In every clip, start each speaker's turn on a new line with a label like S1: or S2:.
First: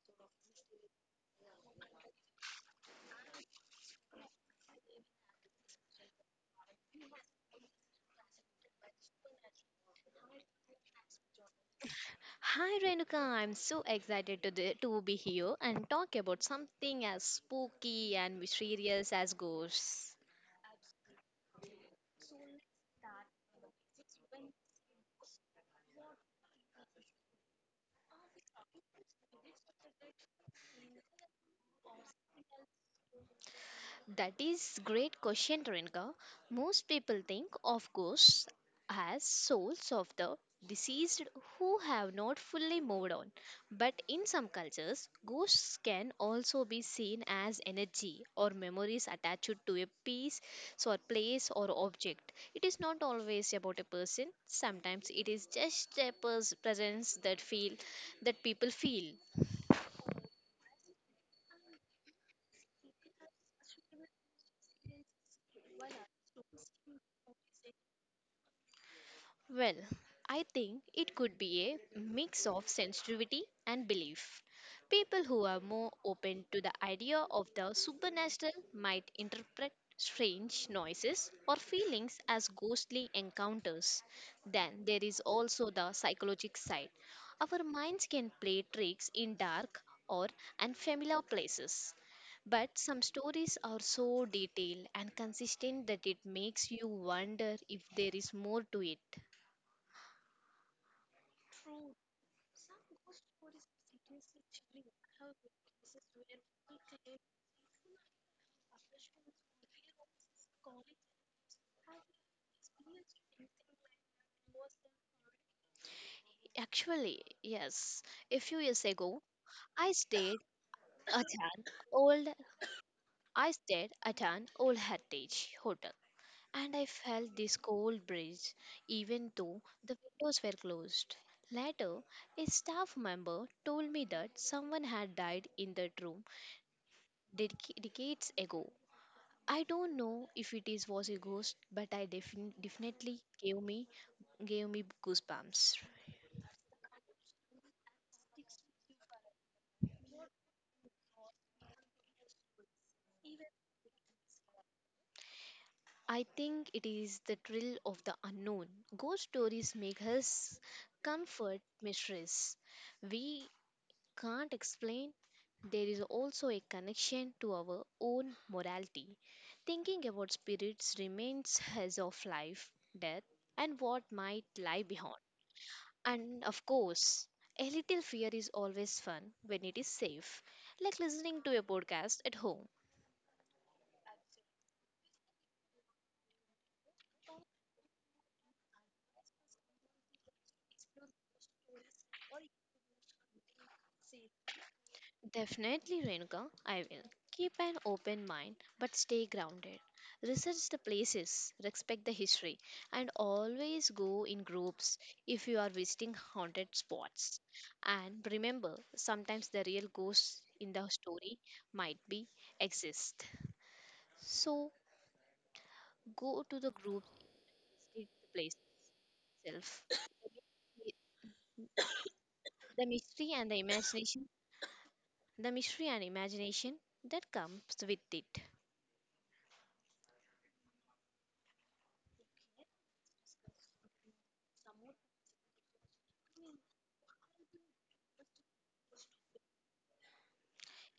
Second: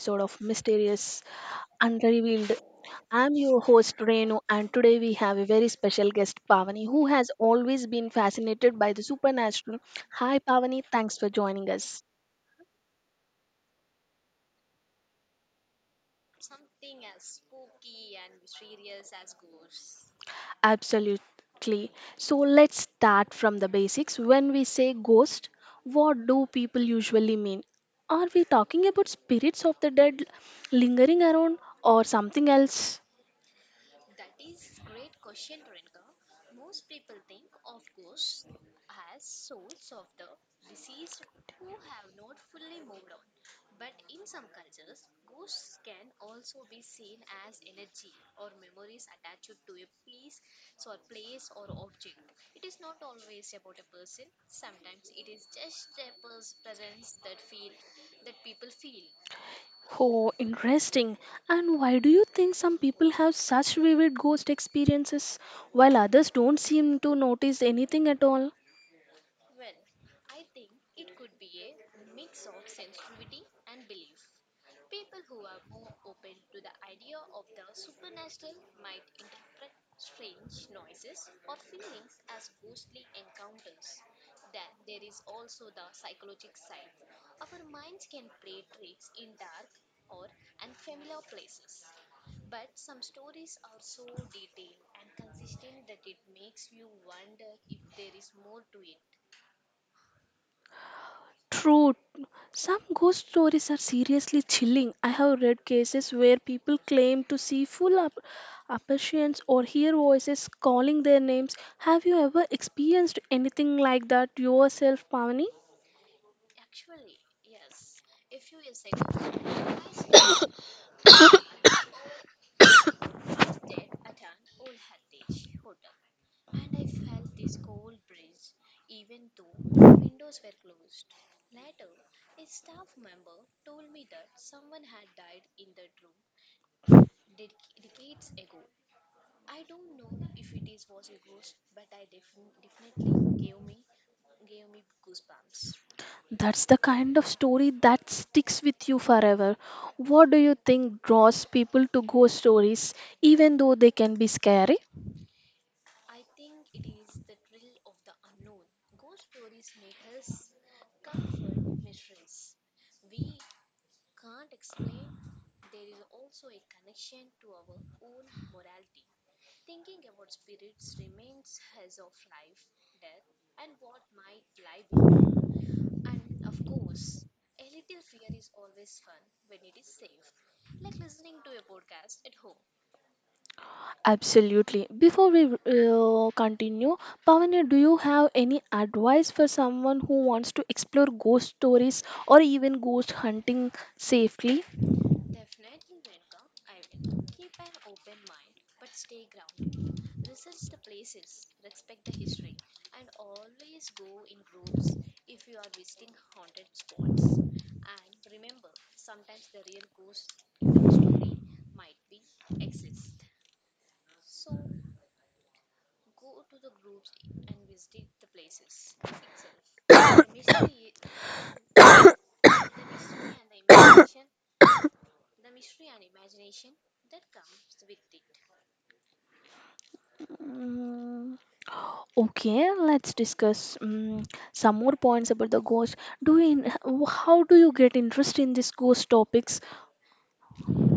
S1: episode of Mysterious Unrevealed. I'm your host Renu, and today we have a very special guest, Pavani, who has always been fascinated by the supernatural. Hi, Pavani, thanks for joining us.
S2: Hi Renuka, I'm so excited to be here and talk about something as spooky and mysterious as ghosts.
S1: Absolutely. So, let's start from the basics. When we say ghost, what do people usually mean? Are we talking about spirits of the dead lingering around or something else?
S2: That is great question, Renka. Most people think of ghosts as souls of the deceased who have not fully moved on. But in some cultures, ghosts can also be seen as energy or memories attached to a piece, so a place or object. It is not always about a person. Sometimes it is just a presence that people feel.
S1: Oh, interesting. And why do you think some people have such vivid ghost experiences while others don't seem to notice anything at all?
S2: Well, I think it could be a mix of sensitivity and belief. People who are more open to the idea of the supernatural might interpret strange noises or feelings as ghostly encounters. Then there is also the psychological side. Our minds can play tricks in dark or unfamiliar places. But some stories are so detailed and consistent that it makes you wonder if there is more to it.
S1: True, some ghost stories are seriously chilling. I have read cases where people claim to see apparitions or hear voices calling their names. Have you ever experienced anything like that yourself, Pavani?
S2: Actually, yes. A few years ago, I stayed at an old I stayed at an old heritage hotel and I felt this cold breeze even though the windows were closed. Later, a staff member told me that someone had died in that room decades ago. I don't know if it is was a ghost, but I definitely gave me goosebumps.
S1: That's the kind of story that sticks with you forever. What do you think draws people to ghost stories, even though they can be scary?
S2: I think it is the thrill of the unknown. Ghost stories make us comfort mysteries we can't explain. There is also a connection to our own morality. Thinking about spirits remains as of life, death, and what might lie beyond. And of course, a little fear is always fun when it is safe, like listening to a podcast at home.
S1: Absolutely. Before we continue, Pavani, do you have any advice for someone who wants to explore ghost stories or even ghost hunting safely?
S2: Definitely, Renuka, I will. Keep an open mind but stay grounded. Research the places, respect the history, and always go in groups if you are visiting haunted spots. And remember, sometimes the real ghosts in the story might be exist. So go to the group, see the place itself. The mystery and the imagination, the mystery and imagination that comes with it.
S1: Mm, Okay, let's discuss some more points about the ghost. Do you, how do you get interest in these ghost topics?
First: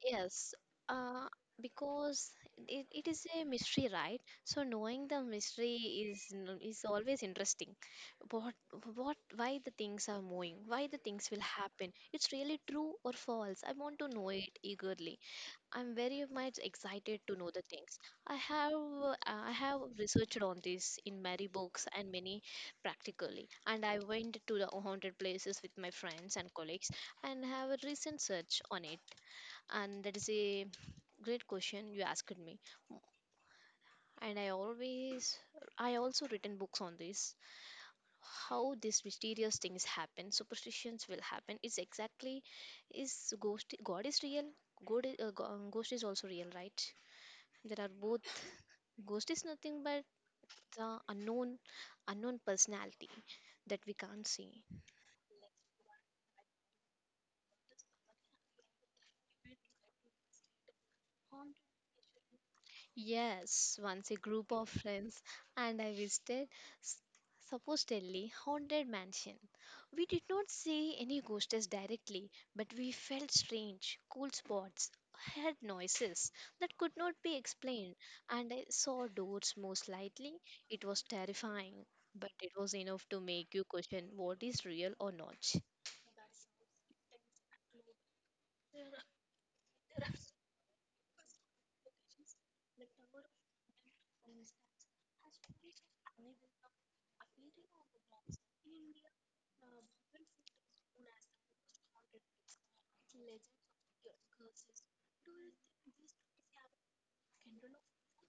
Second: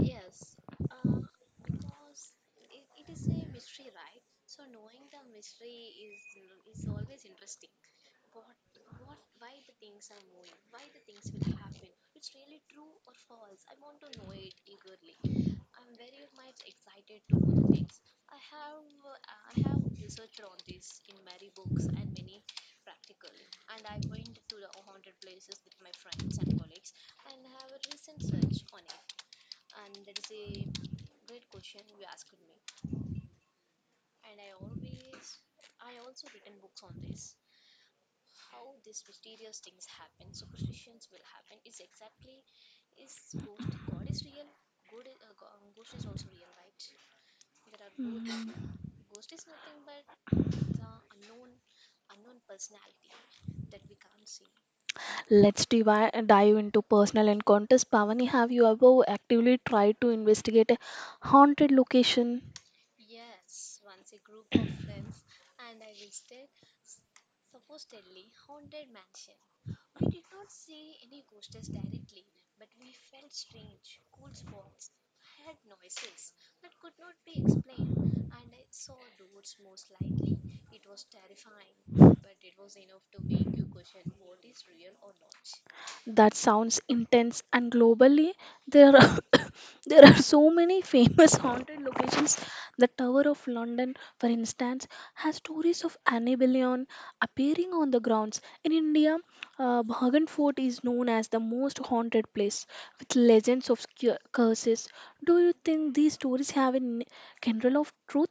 S2: Yes, uh, because it is a mystery, right? So knowing the mystery is always interesting. What what why the things are moving, why the things will happen. It's really true or false. I want to know it eagerly. I'm very much excited to know the things. I have uh, I have researched on this in many books and many practically, and I went to the haunted places with my friends and colleagues and have a recent search on it, and that is a great question you asked me, and I always I also written books on this, how these mysterious things happen, superstitions will happen. It's exactly is ghost. God is real. God ghost is also real, right? There are both.
S1: Mm.
S2: Ghost is nothing but the unknown personality that we can't see.
S1: Let's dive into personal encounters. Pavani, have you ever actively tried to investigate a haunted location?
S2: Yes, once a group of friends and I visited s- supposedly haunted mansion. We did not see any ghosts directly, but we felt strange, cool spots, heard noises that could not be explained, and I saw doors move slightly. It was terrifying, but it was enough to make you question what is real or not.
S1: That sounds intense, and globally, there are there are so many famous haunted locations. The Tower of London, for instance, has stories of Annabellion appearing on the grounds. In India, Bhagan Fort is known as the most haunted place, with legends of curses. Do you think these stories have a kernel of truth?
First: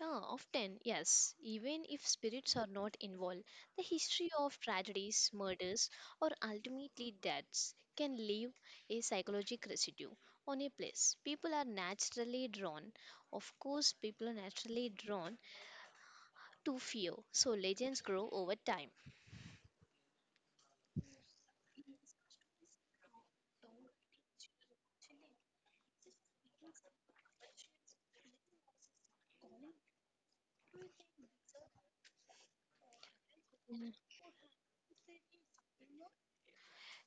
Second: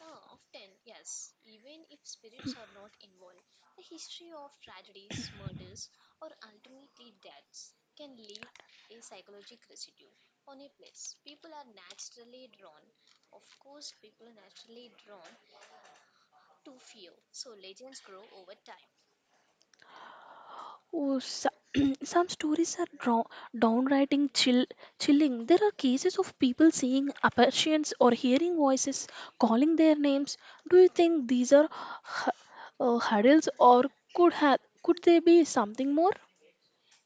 S2: Yeah, often, yes. Even if spirits are not involved, the history of tragedies, murders, or ultimately deaths can leave a psychological residue on a place. People are naturally drawn to fear, so legends grow over time.
S1: Oh, so- some stories are draw, downright chilling. There are cases of people seeing apparitions or hearing voices calling their names. Do you think these are hurdles or
S2: Mhm.
S1: could they be something more?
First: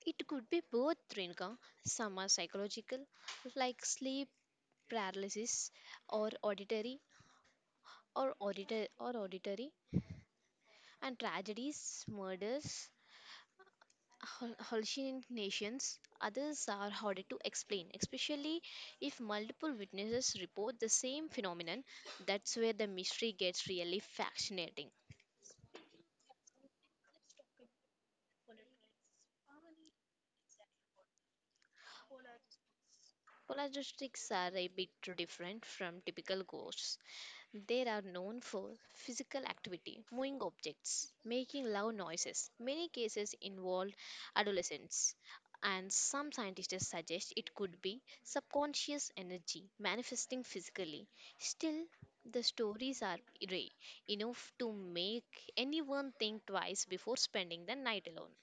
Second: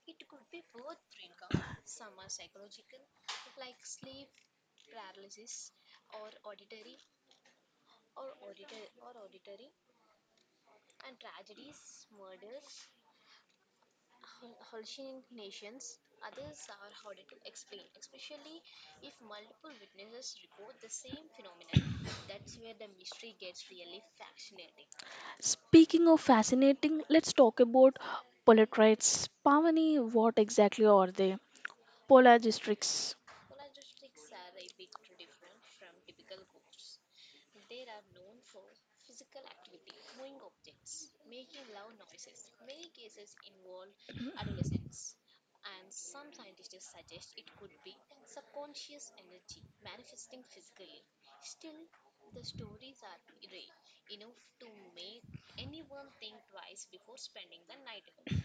S2: It could be both, Rinka. Some are psychological, like sleep paralysis, or auditory, or auditory, and tragedies, murders, hallucinations. Others are harder to explain, especially if multiple witnesses report the same phenomenon. That's where the mystery gets really fascinating.
S1: Speaking of fascinating, let's talk about polytrites. Pavani, what exactly are they? Polar
S2: Polaristics are a bit different from typical ghosts. They are known for physical activity, moving objects, making loud noises. Many cases involved adolescents, and some scientists suggest it could be subconscious energy manifesting physically. Still, the stories are rare enough to make anyone think twice before spending the night alone.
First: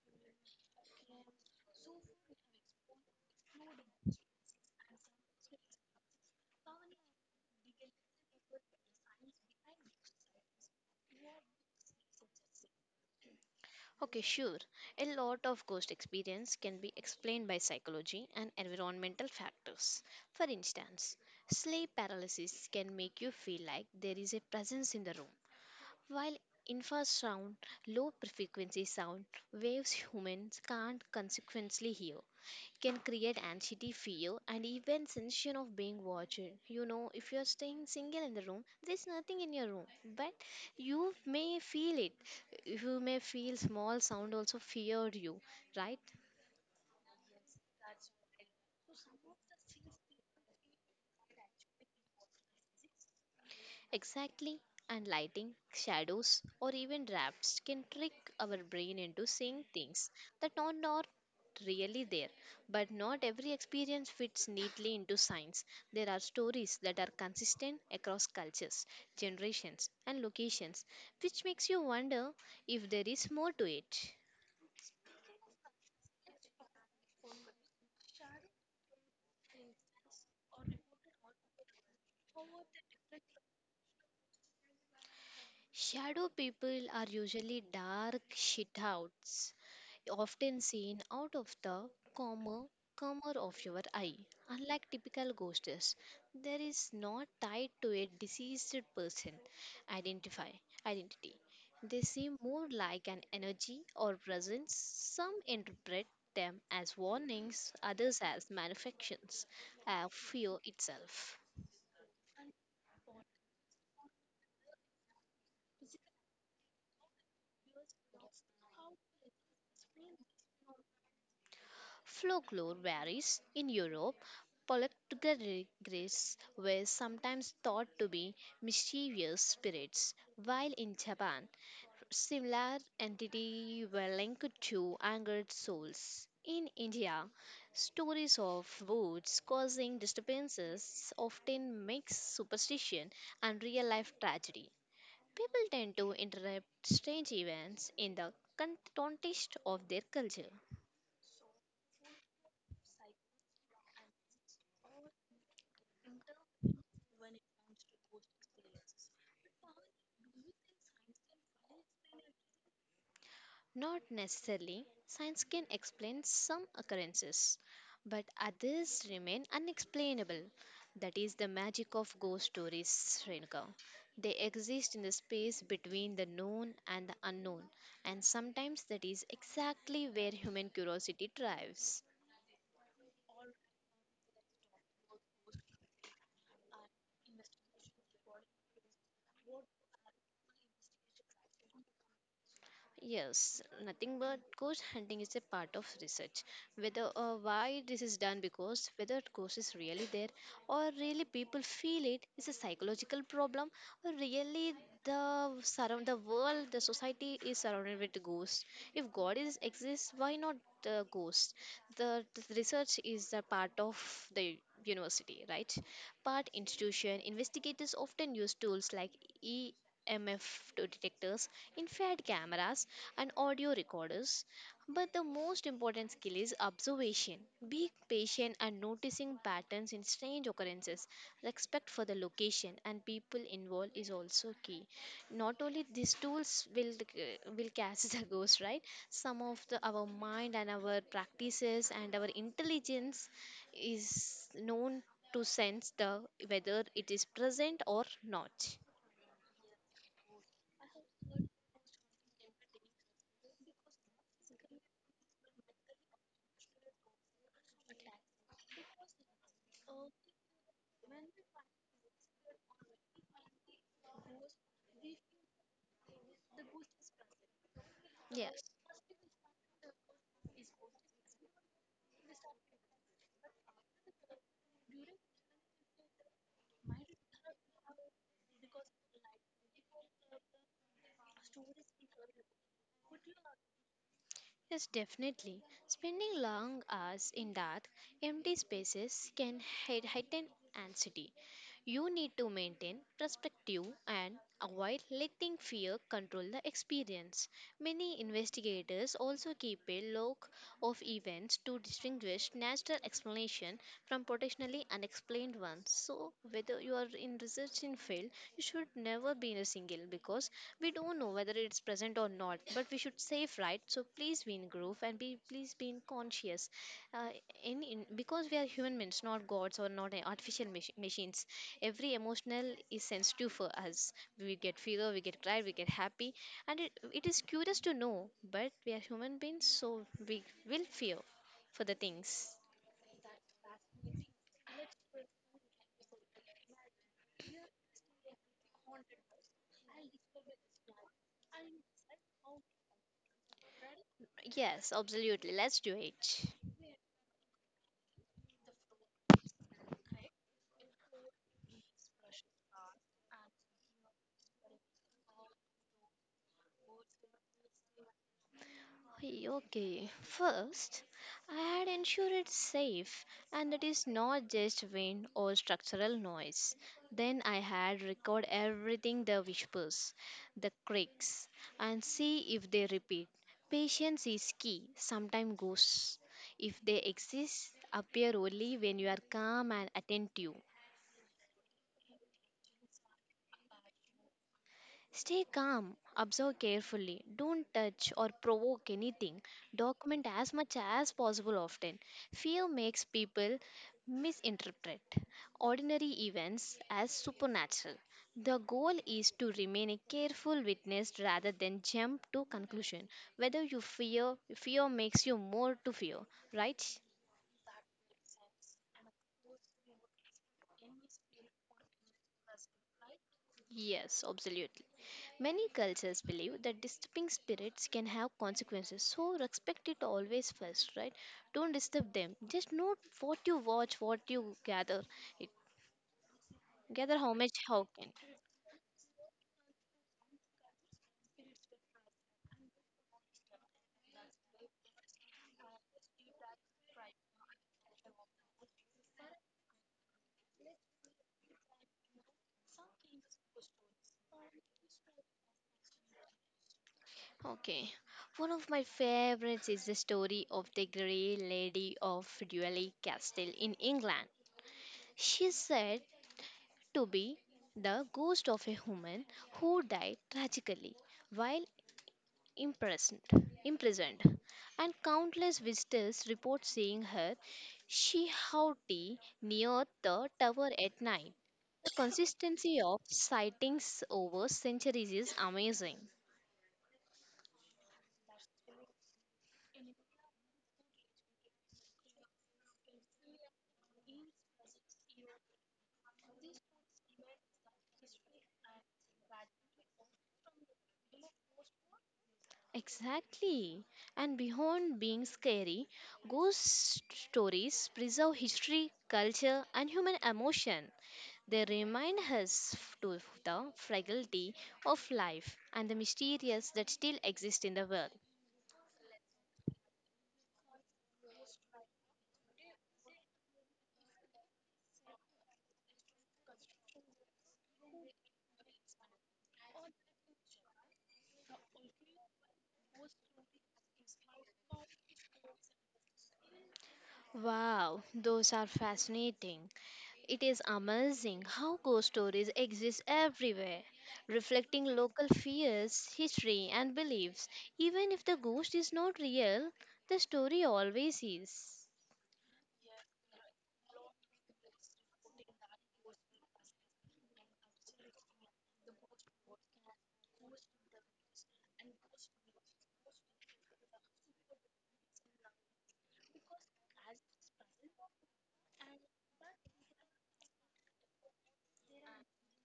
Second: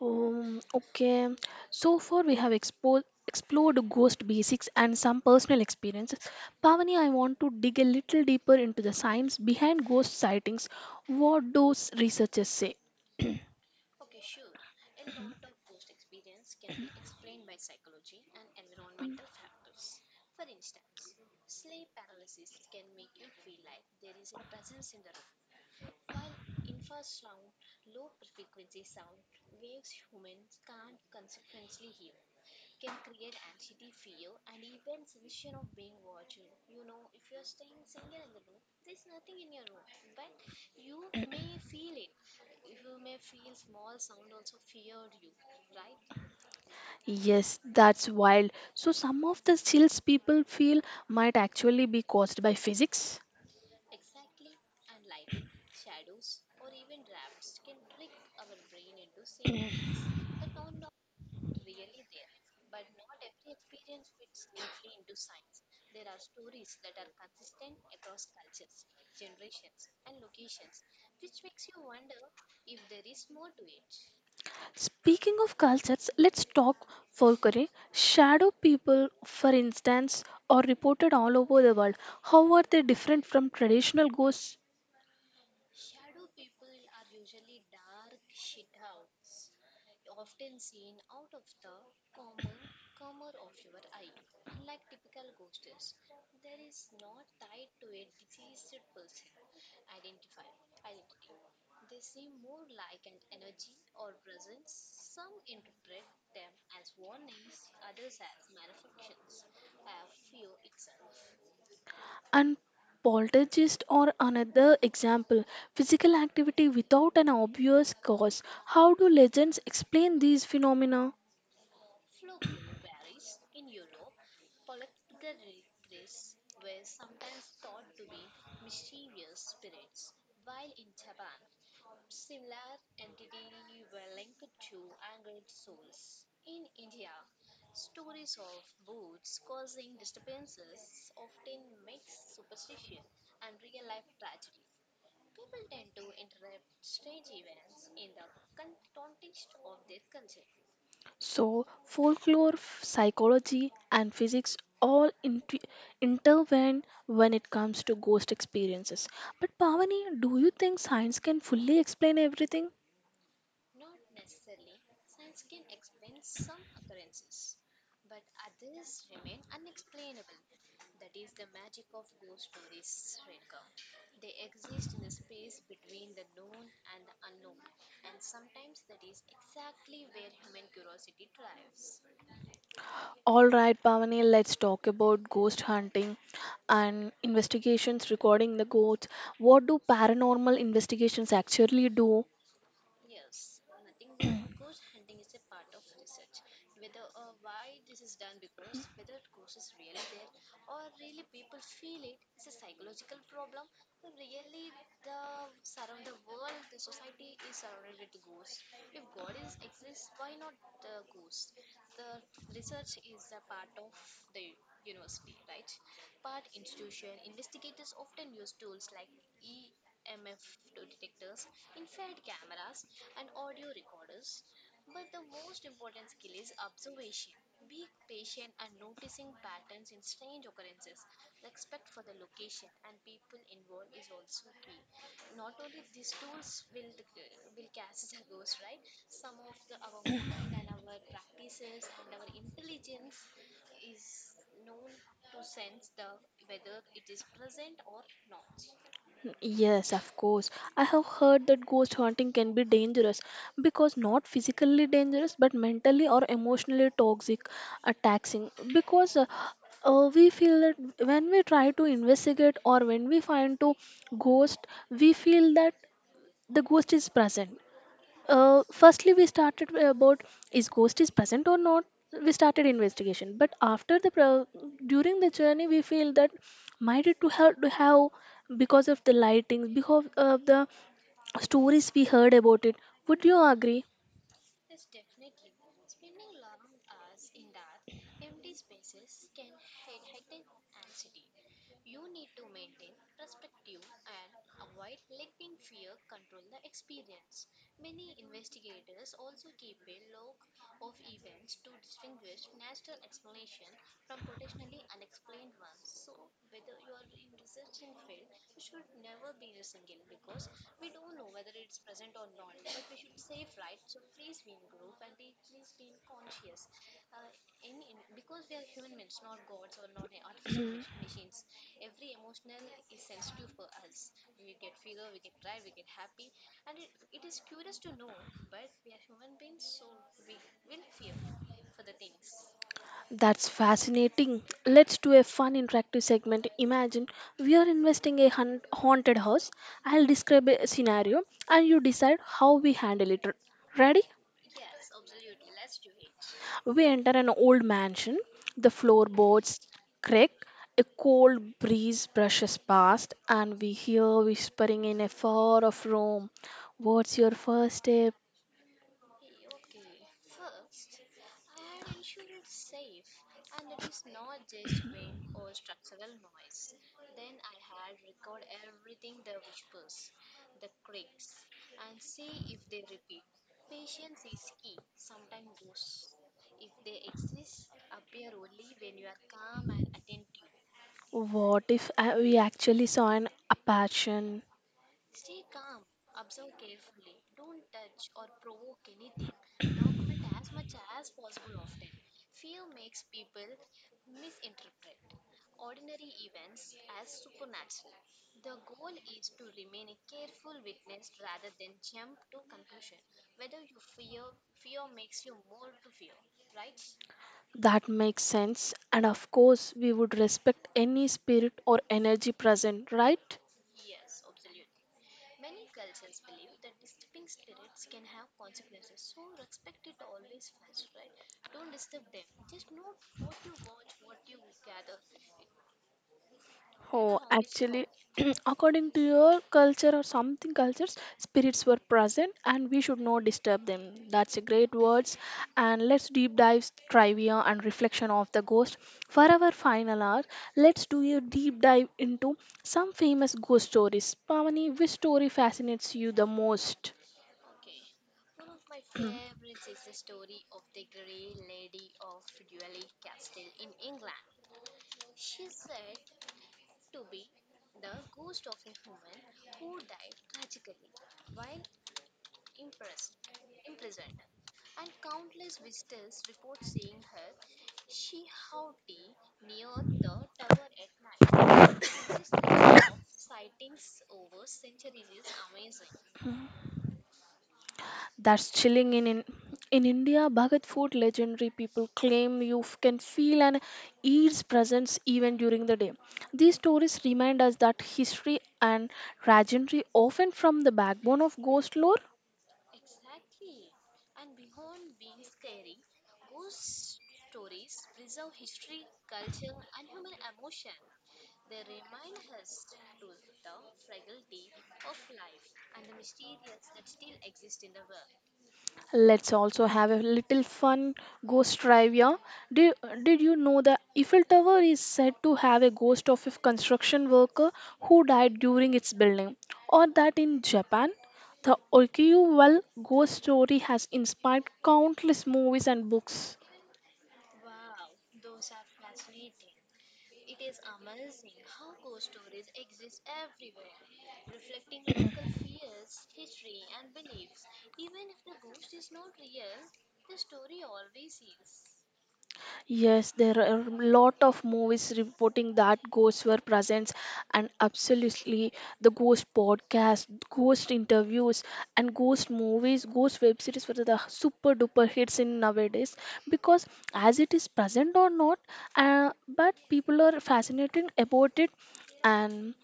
S1: Okay, so far we have explored ghost basics and some personal experiences. Pavani, I want to dig a little deeper into the science behind ghost sightings. What those researchers say?
S2: Okay, sure. A lot of ghost experience can be explained by psychology and environmental factors. For instance, sleep paralysis can make you feel like there is a presence in the room, while infrasound, low frequency sound waves humans can't consequently hear, can create anxiety, fear, and even sensation of being watched. You know, if you're staying single in the room, there's nothing in your room, but you may feel it. You may feel small sound also fear you, right?
S1: Yes, that's wild. So, some of the chills people feel might actually be caused by physics.
S2: Exactly, and lighting, shadows, or even drafts can trick our brain into seeing things that are not really there. But not every experience fits neatly into science. There are stories that are consistent across cultures, generations, and locations, which makes you wonder if there is more to it.
S1: Speaking of cultures, let's talk folklore. Shadow people, for instance, are reported all over the world. How are they different from traditional ghosts?
S2: Shadow people are usually dark shitouts, often seen out of the corner corner of your eye. Unlike typical ghosts, there is not tied to a deceased person identify identity. They seem more like an energy or presence. Some interpret them as warnings, others as manifestations of fear itself.
S1: And poltergeist or another example, physical activity without an obvious cause. How do legends explain these phenomena?
S2: Folklore varies. In Europe, poltergeists were sometimes thought to be mischievous spirits, while in Japan, similar entities were linked to angered souls. In India, stories of woods causing disturbances often mix superstition and real life tragedy. People tend to interpret strange events in the context of their culture.
S1: So, folklore, psychology, and physics all intervene when it comes to ghost experiences. But Pavani, do you think science can fully explain everything?
S2: Not necessarily. Science can explain some occurrences, but others remain unexplainable. That is the magic of ghost stories, Renuka. They exist in the space between the known and the unknown. And sometimes that is exactly where human curiosity thrives.
S1: All right, Pavani, let's talk about ghost hunting and investigations regarding the ghosts. What do paranormal investigations actually do?
S2: Yes, nothing but ghost hunting is a part of research. Whether why this is done, because whether ghost is really there, or really people feel it is a psychological problem, or really the surround the world, the society is surrounded with ghosts. If god is exists, why not the ghosts? The research is a part of the university, right? Part institution investigators often use tools like EMF to detectors, infrared cameras, and audio recorders, but the most important skill is observation. Being patient and noticing patterns in strange occurrences. Respect for the location and people involved is also key. Not only these tools will catch the ghost, right? Some of the our mind and our practices and our intelligence is known to sense the whether it is present or not.
S1: Yes, of course. I have heard that ghost hunting can be dangerous because not physically dangerous but mentally or emotionally toxic, taxing. Because we feel that when we try to investigate or when we find to ghost, we feel that the ghost is present
S2: Yes.
S1: firstly we started about is ghost is present or not, we started investigation but during the journey we feel that might it to have, because of the lightings, because of the stories we heard about it. Would you agree?
S2: Yes, definitely. Spending long hours in dark, empty spaces can heighten anxiety. You need to maintain perspective and avoid letting fear control the experience. Many investigators also keep a log of events to distinguish natural explanation from potentially unexplained ones. So whether you are in research in field, you should never be in a single, because we don't know whether it's present or not. But we should save, right? So please be in groove and be please be in conscious, uh, in, because we are human beings, not gods or not artificial machines. Every emotional is sensitive for us. We get fever, we get cry, we get happy, and it is curious to know, but we are human beings, so we will feel for the things.
S1: That's fascinating. Let's do a fun interactive segment. Imagine we are investing a haunted house. I'll describe a scenario and you decide how we handle it. Ready?
S2: Yes, absolutely, let's do it.
S1: We enter an old mansion. The floorboards crack, a cold breeze brushes past, and we hear whispering in a far off room. What's your first step?
S2: Hey, okay, first, I had ensured it's safe and it is not just wind or structural noise. Then I had record everything, the whispers, the creaks, and see if they repeat. Patience is key, sometimes ghosts, if they exist, appear only when you are calm and attentive.
S1: What if we actually saw an apparition?
S2: Stay calm, observe carefully, don't touch or provoke anything, document as much as possible often. Fear makes people misinterpret ordinary events as supernatural. The goal is to remain a careful witness rather than jump to conclusion. Whether you fear makes you more to fear, right?
S1: That makes sense, and of course, we would respect any spirit or energy present, right?
S2: Yes, absolutely. Many cultures believe that disturbing spirits can have consequences, so respect it always first, right? Don't disturb them. Just note what you watch, what you gather. It gather
S1: Oh,
S2: how much how
S1: actually,
S2: can.
S1: according to your culture or something cultures, spirits were present and we should not disturb them. That's a great words. And let's deep dive trivia and reflection of the ghost. For our final hour, let's do a deep dive into some famous ghost stories. Pamani, which story fascinates you the most?
S2: Okay. One of my favorites is the story of the Grey Lady of Dually Castle in England. She said to be the ghost of a woman who died tragically while imprisoned. imprisoned. And countless visitors report seeing her shihauti near the tower at night. The consistency of sightings over centuries is amazing.
S1: That's chilling. In India, Bhagat food legendary, people claim you can feel and eat's presence even during the day. These stories remind us that history and legendary often from the backbone of ghost lore.
S2: Exactly. And beyond being scary, ghost stories preserve history, culture, and human emotion. They remind us to the fragility of life and the mysterious that still exist in the world.
S1: Let's also have a little fun ghost trivia. Did, did you know the Eiffel Tower is said to have a ghost of a construction worker who died during its building? Or that in Japan, the Okiuwal ghost story has inspired countless movies and books.
S2: Wow, those are fascinating. It is amazing how ghost stories exist everywhere, reflecting local fears, history, and beliefs. Even if the ghost is not real, the story always is.
S1: Yes, there are a lot of movies reporting that ghosts were present, and absolutely the ghost podcast, ghost interviews, and ghost movies, ghost web series were the super duper hits in nowadays, because as it is present or not, but people are fascinated about it, and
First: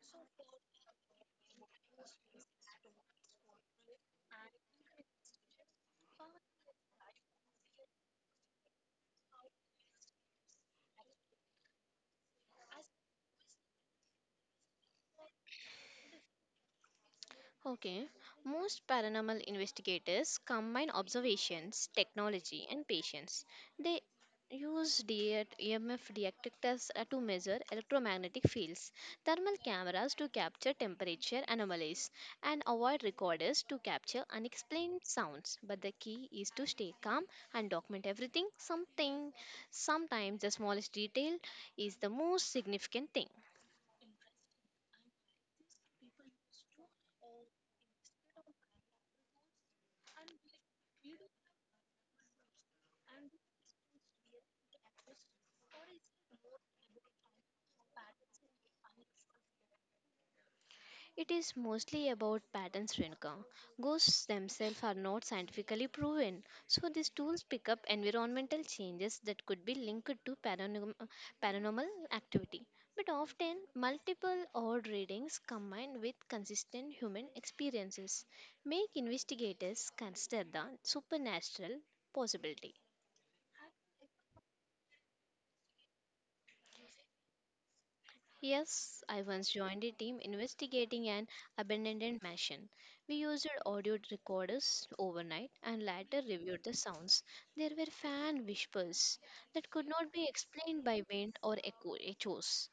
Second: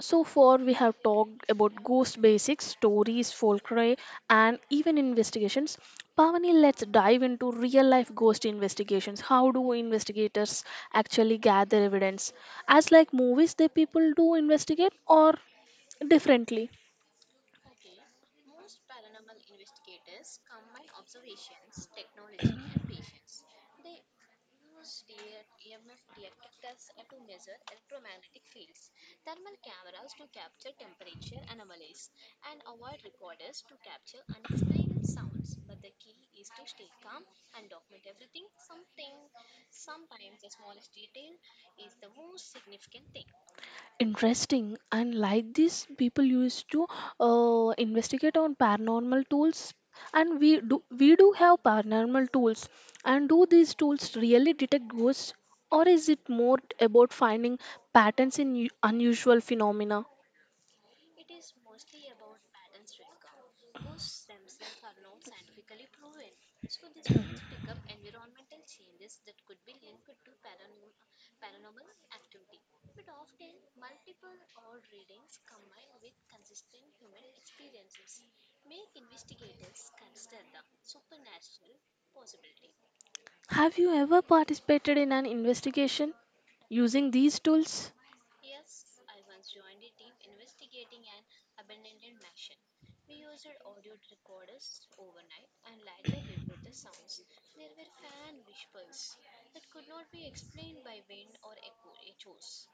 S1: so far, we have talked about ghost basics, stories, folklore, and even investigations. Pavani, let's dive into real life ghost investigations. How do investigators actually gather evidence? As like movies, the people do investigate or differently?
S2: Okay, most paranormal investigators combine observations, technology, and patience. They use DA EMF detectors to measure electromagnetic fields, thermal cameras to capture temperature anomalies, and avoid recorders to capture unexplained sounds. But the key is to stay calm and document everything. Sometimes the smallest detail is the most significant thing.
S1: Interesting. And like this, people used to investigate on paranormal tools, and we do have paranormal tools. And do these tools really detect ghosts, or is it more about finding patterns in unusual phenomena?
S2: It is mostly about patterns, Renuka. Ghosts themselves are not scientifically proven, so these tools pick up environmental changes that could be linked to paranormal activity. But often, multiple odd readings combined with consistent human experiences make investigators consider the supernatural possibility.
S1: Have you ever participated in an investigation using these tools?
S2: Yes, I once joined a team investigating an abandoned mansion. We used audio recorders overnight and later reviewed the sounds. There were fan whispers that could not be explained by wind or echoes.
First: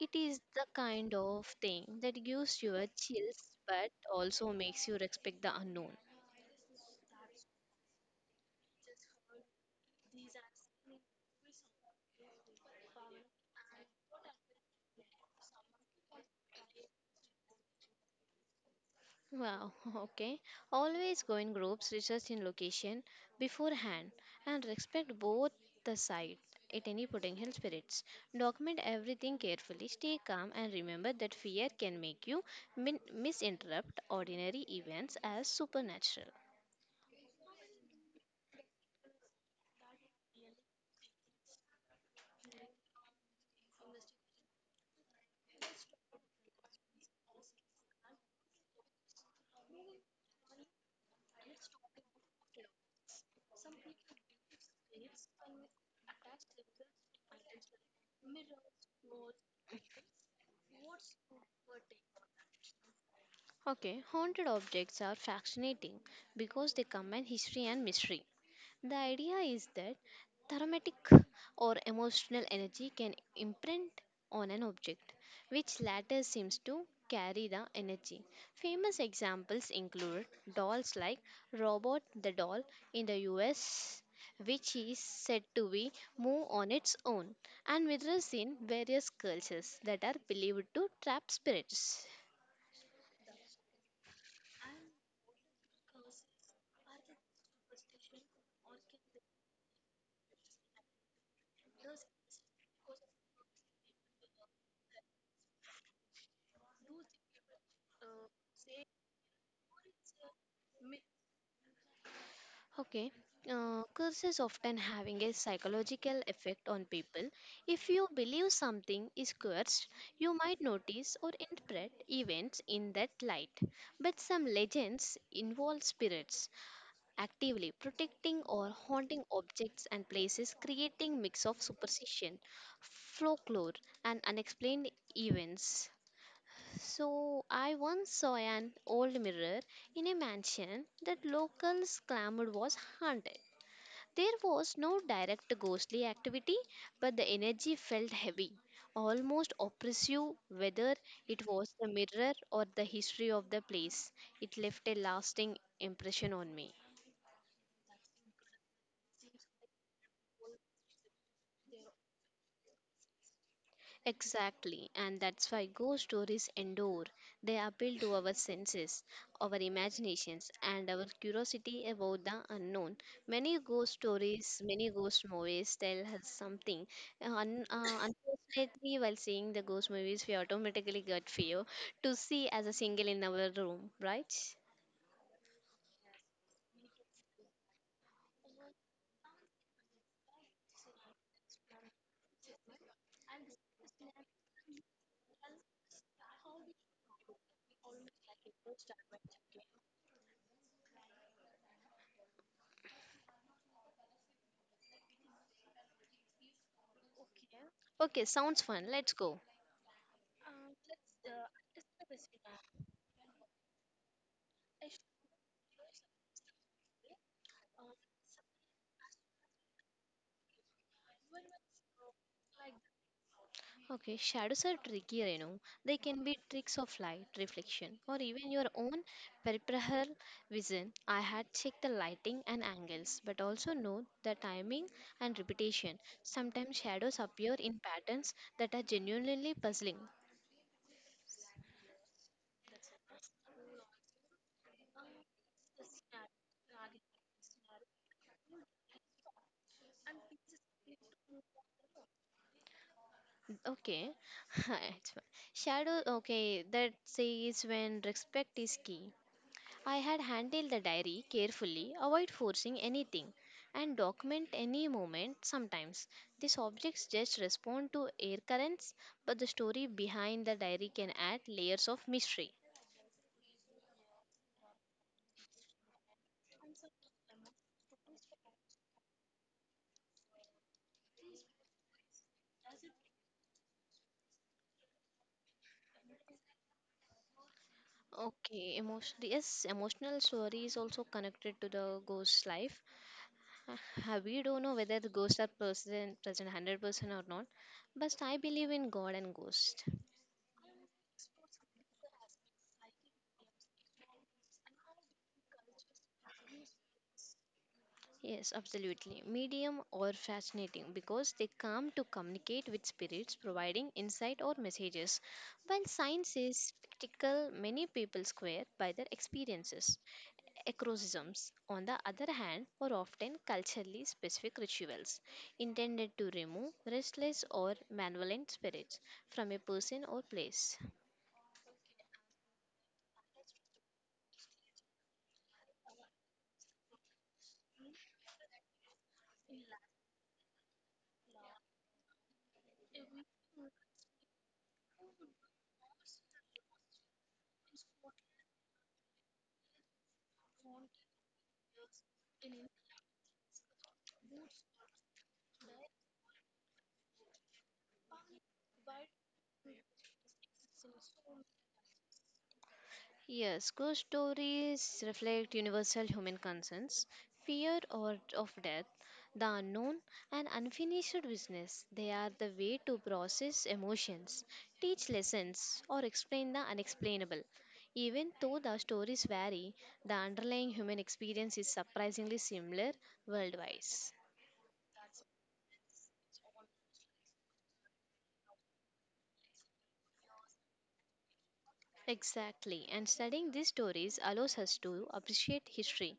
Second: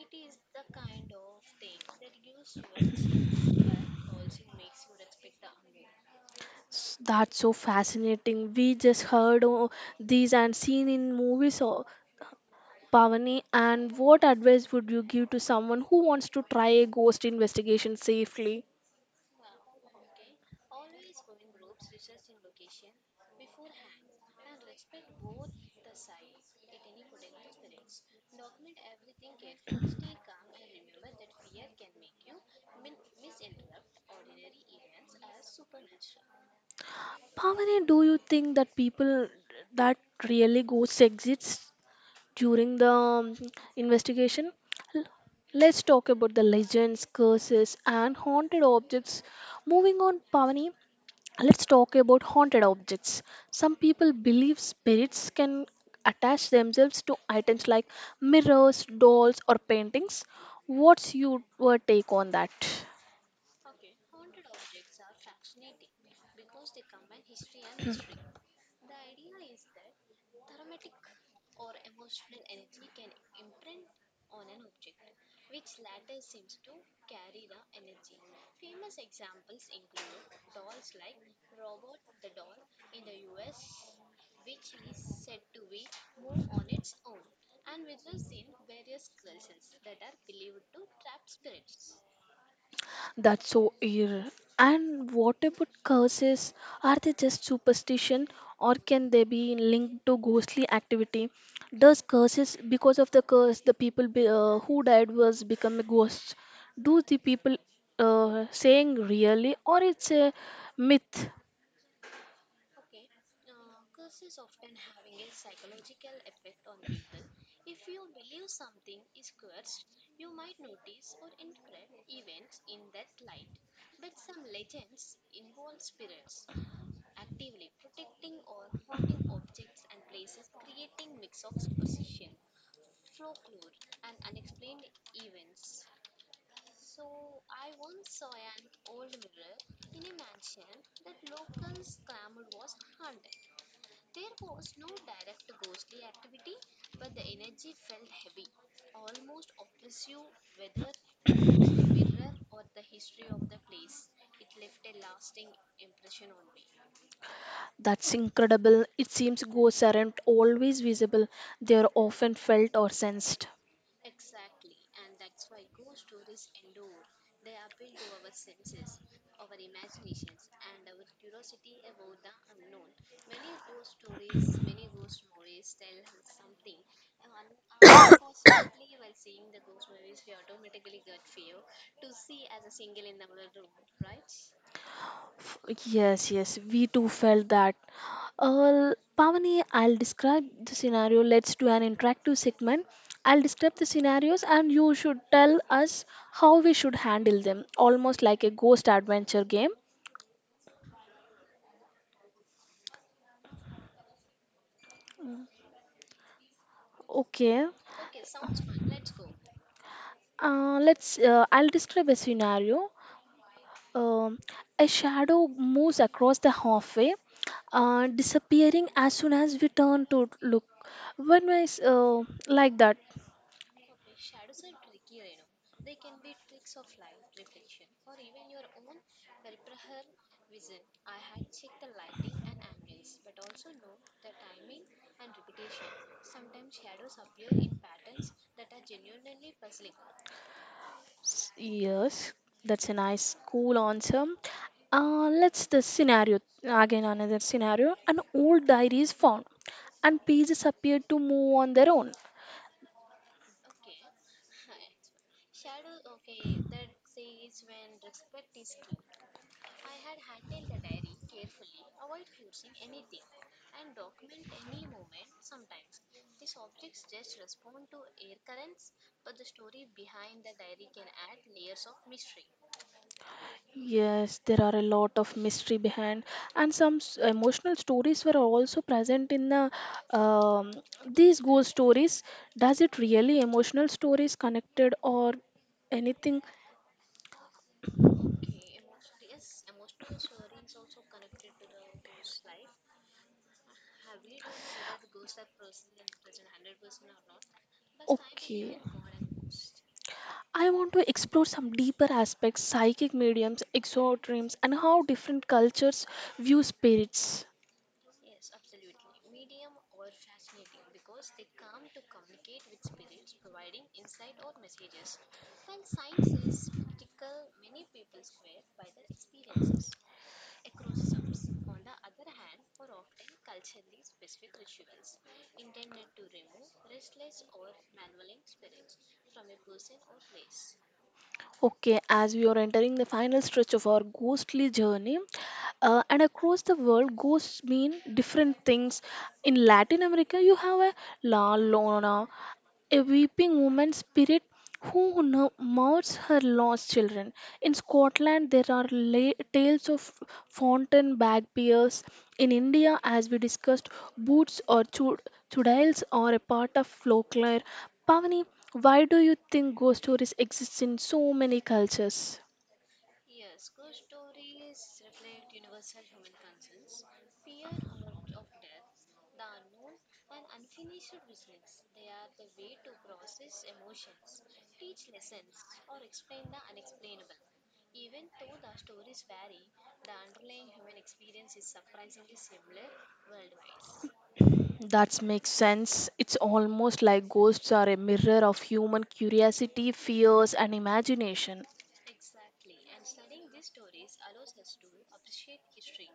S2: It is the kind of thing that gives you a chills but also makes you respect the unknown.
S1: That's so fascinating. We just heard these and seen in movies. Pavani, and what advice would you give to someone who wants to try a ghost investigation safely?
S2: Wow, okay. Always go in groups, research in location beforehand, and respect both the side at any potential spirits. Document everything carefully, stay calm, and remember that fear can make you misinterpret ordinary events as supernatural.
S1: Pavani, do you think that people that really ghosts exist during the investigation? L- Let's talk about the legends, curses, and haunted objects. Moving on, Pavani, let's talk about haunted objects. Some people believe spirits can attach themselves to items like mirrors, dolls, or paintings. What's your take on that?
S2: Okay, haunted objects are fascinating because they combine history and mystery. The idea is that thermatic or emotional energy can imprint on an object, which latter seems to carry the energy. Famous examples include dolls like Robot the Doll in the US, which is said to be move on its own, and mirrors in various cultures that are believed to trap spirits.
S1: That's so eerie. And what about curses? Are they just superstition or can they be linked to ghostly activity? Does curses, because of the curse, the people be, who died was become a ghost? Do the people saying really or it's a myth?
S2: Okay, curses often having a psychological effect on people. If you believe something is cursed, you might notice or interpret events in that light. But some legends involve spirits actively protecting or haunting objects and places, creating mix of superstition, folklore, and unexplained events. So, I once saw an old mirror in a mansion that locals clamored was haunted. There was no direct ghostly activity, but the energy felt heavy, almost oppressive, whether it was the mirror or the history of the place. It left a lasting impression on me.
S1: That's incredible. It seems ghosts aren't always visible. They are often felt or sensed.
S2: Exactly, and that's why ghost stories endure. They appeal to our senses, our imaginations, and our curiosity about the unknown. Many ghost stories, many ghost movies tell us something. uh, Un- uh, unfortunately, while seeing the ghost movies, we automatically get fear to see as a single in our room, right?
S1: Yes, yes, we too felt that. Uh, Pavani, I'll describe the scenario. Let's do an interactive segment. I'll describe the scenarios and you should tell us how we should handle them, almost like a ghost adventure game. Okay.
S2: Okay, sounds fun. Let's go.
S1: Let's. I'll describe a scenario. Um, a shadow moves across the halfway, disappearing as soon as we turn to look. When I s- uh, like that.
S2: Okay, shadows are tricky, Renu. They can be tricks of light, reflection, or even your own peripheral vision. I had checked the lighting and angles, but also note the timing and repetition. Sometimes shadows appear in patterns that are genuinely puzzling.
S1: Yes, that's a nice, cool answer. Let's the scenario again, another scenario. An old diary is found, and pages appear to move on their own.
S2: Okay, it's fine. Shadow. Okay, that says when respect is key. I had handled the diary carefully, avoid forcing anything, and document any moment. Sometimes the subjects just respond to air currents, but the story behind the diary can add layers of mystery.
S1: Yes, there are a lot of mystery behind, and some emotional stories were also present in the um, these ghost stories. Does it really emotional stories connected or anything?
S2: Okay, emotion. Yes, emotional story is also connected to the ghost's life. Uh, We don't know whether the ghosts are present 100% or not, but I believe
S1: Okay.
S2: in God and ghosts.
S1: I want to explore some deeper aspects, psychic mediums, exorcisms, and how different cultures view spirits.
S2: Yes, absolutely. Medium or fascinating because they come to communicate with spirits, providing insight or messages. While science is skeptical, many people swear by their experiences. Exorcisms, on the other hand, are often culturally specific rituals intended to remove restless or malevolent spirits from a person or place.
S1: Okay, as we are entering the final stretch of our ghostly journey, and across the world, ghosts mean different things. In Latin America, you have a la lona, a weeping woman's spirit who now mourns her lost children. In Scotland, there are tales of fountain bagpipes. In India, as we discussed, boots or chudails are a part of folklore. Pavani, why do you think ghost stories exist in so many cultures?
S2: Yes, ghost stories reflect universal human concerns fear or of death, the unknown, and unfinished business. They are the way to process emotions, teach lessons, or explain the unexplainable. Even though the stories vary, the underlying human experience is surprisingly similar worldwide.
S1: That makes sense. It's almost like ghosts are a mirror of human curiosity, fears, and imagination.
S2: Exactly, and studying these stories allows us to appreciate history,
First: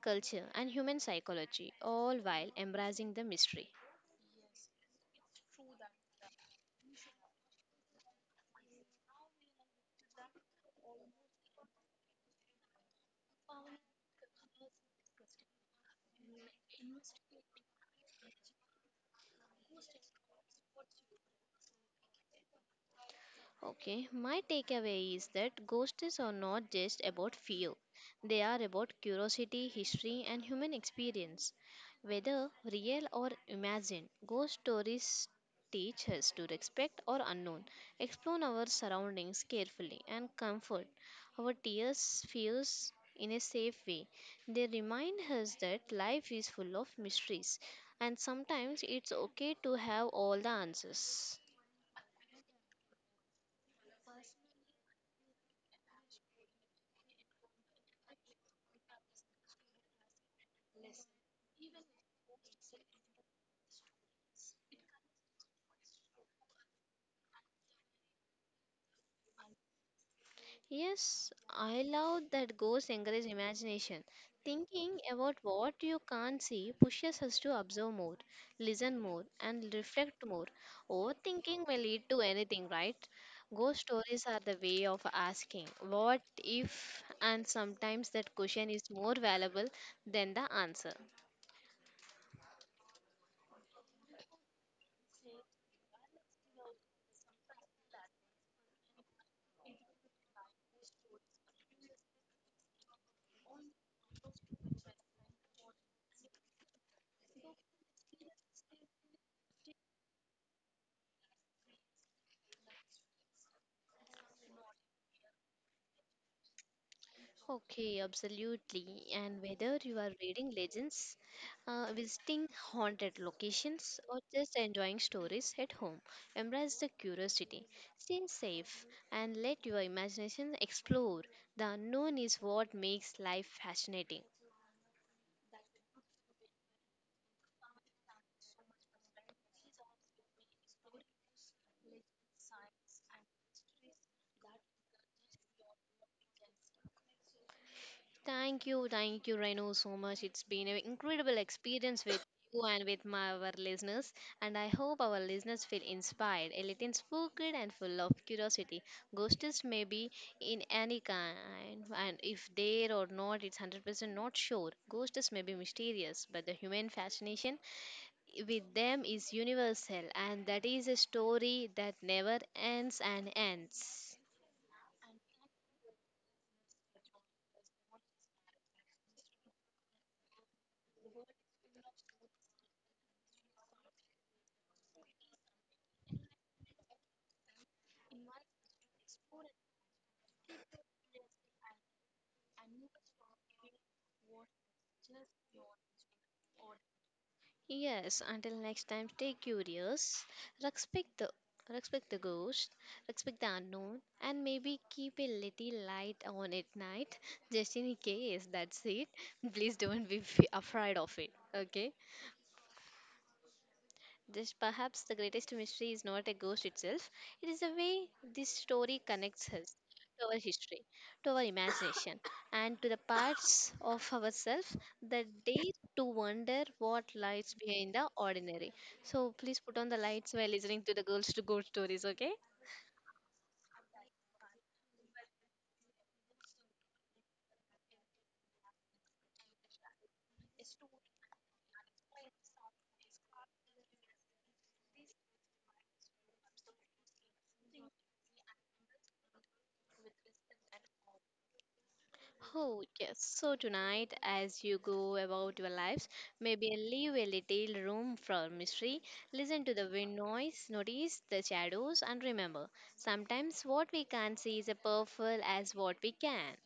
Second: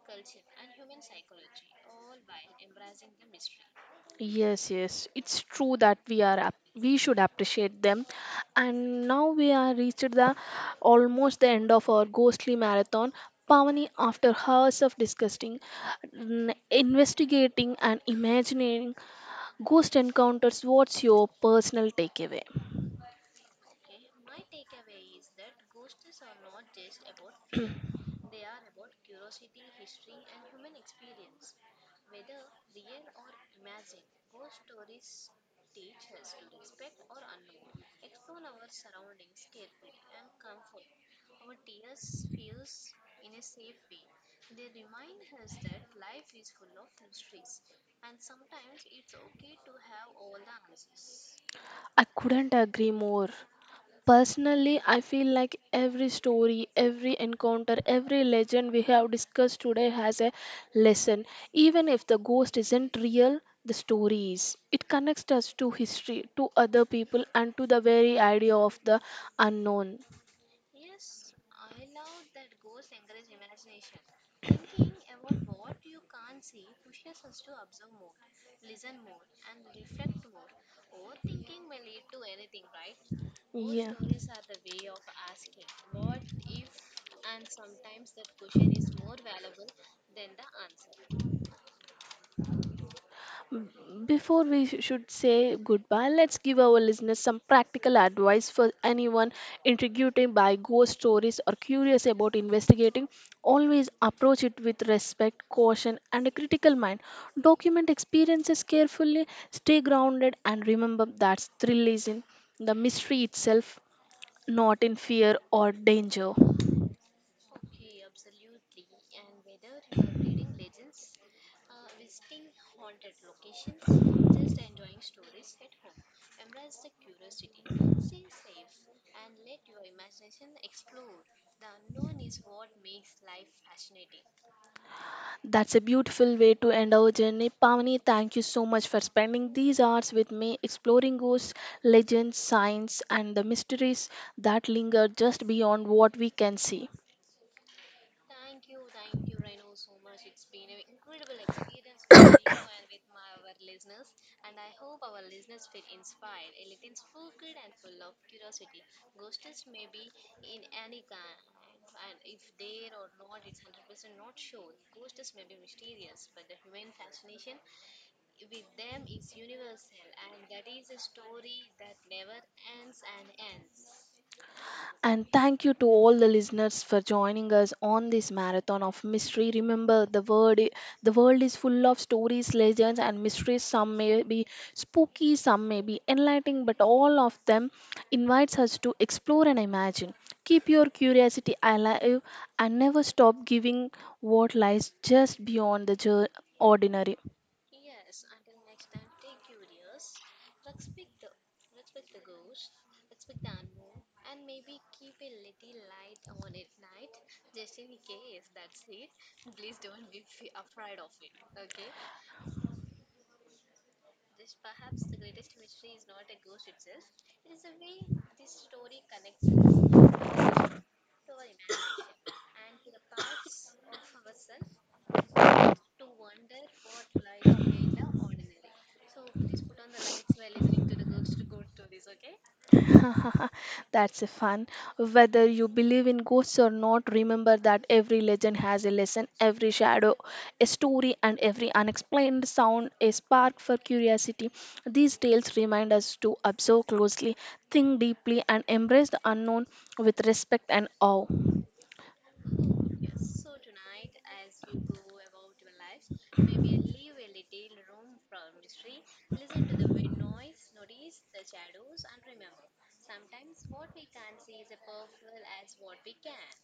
S2: culture, and human psychology, all while embracing the mystery.
S1: Yes, yes, it's true that we should appreciate them, and now we are reached the almost the end of our ghostly marathon. Pavani, after hours of discussing, investigating, and imagining ghost encounters, what's your personal takeaway?
S2: Okay, my takeaway is that ghosts are not just about fear. They are about curiosity, history, and human experience. Whether real or imagined, ghost stories teach us to respect our unknown, explore our surroundings carefully, and comfort our tears, fears in a safe way. They remind us that life is full of mysteries, and sometimes it's okay to have all the answers.
S1: I couldn't agree more. Personally, I feel like every story, every encounter, every legend we have discussed today has a lesson. Even if the ghost isn't real, the story is. It connects us to history, to other people, and to the very idea of the unknown.
S2: Yes, I love that ghosts encourage imagination. Thinking about what you can't see pushes us to observe more, listen more, and reflect more. Overthinking may lead to anything, right? Ghost
S1: Yeah.
S2: stories are the way of asking what if, and sometimes that question is more valuable than the answer.
S1: B- Before should say goodbye, let's give our listeners some practical advice for anyone intrigued by ghost stories or curious about investigating. Always approach it with respect, caution, and a critical mind. Document experiences carefully, stay grounded, and remember that thrill is in the mystery itself, not in fear or danger.
S2: Okay, absolutely. And whether you are reading legends, visiting haunted locations, or just enjoying stories at home, embrace the curiosity, stay safe, and let your imagination explore. The unknown is what makes life fascinating.
S1: That's a beautiful way to end our journey. Pavani, thank you so much for spending these hours with me exploring ghosts, legends, science, and the mysteries that linger just beyond what we can see.
S2: Thank you, Renu, so much. It's been an incredible experience with you and with my our listeners, and I hope our listeners feel inspired, a little spooked, and full of curiosity. Ghosts may be in any kind, and if there or not, it's 100% not sure. Ghosts may be mysterious, but the human fascination with them is universal, and that is a story that never ends and ends.
S1: And thank you to all the listeners for joining us on this marathon of mystery. Remember, the world is full of stories, legends, and mysteries. Some may be spooky, some may be enlightening, but all of them invites us to explore and imagine. Keep your curiosity alive and never stop giving what lies just beyond the ordinary.
S2: Yes, until next time, stay curious, respect the respect the ghost, respect the unknown, and maybe keep a little light on at night, just in case. That's it. Please don't be afraid of it. Okay. This perhaps the greatest mystery is not a ghost itself, it is the way this story connects us to our history, to our imagination, and to the parts of ourselves the day to wonder what lies behind the ordinary. So please put on the lights while listening to the girls to go stories, okay?
S1: That's a fun. Whether you believe in ghosts or not, remember that every legend has a lesson, every shadow a story, and every unexplained sound a spark for curiosity. These tales remind us to observe closely, think deeply, and embrace the unknown with respect and awe.
S2: Oh, yes. So tonight, as you go about your lives, maybe leave a little room for mystery. Listen to the wind noise, notice the shadows, and remember sometimes what we can't see is as powerful as what we can.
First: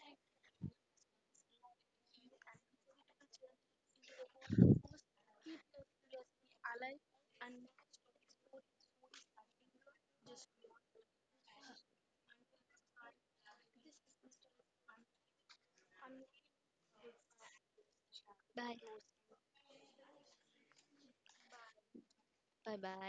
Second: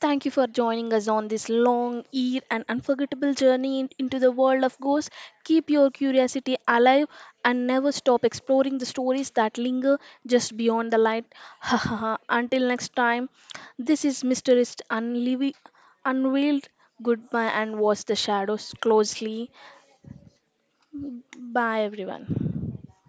S1: Thank you for joining us on this long, year and unforgettable journey into the world of ghosts. Keep your curiosity alive and never stop exploring the stories that linger just beyond the light. Until next time, this is Unveiled. Goodbye and watch the shadows closely. Bye, everyone.
S2: Bye bye. Bye.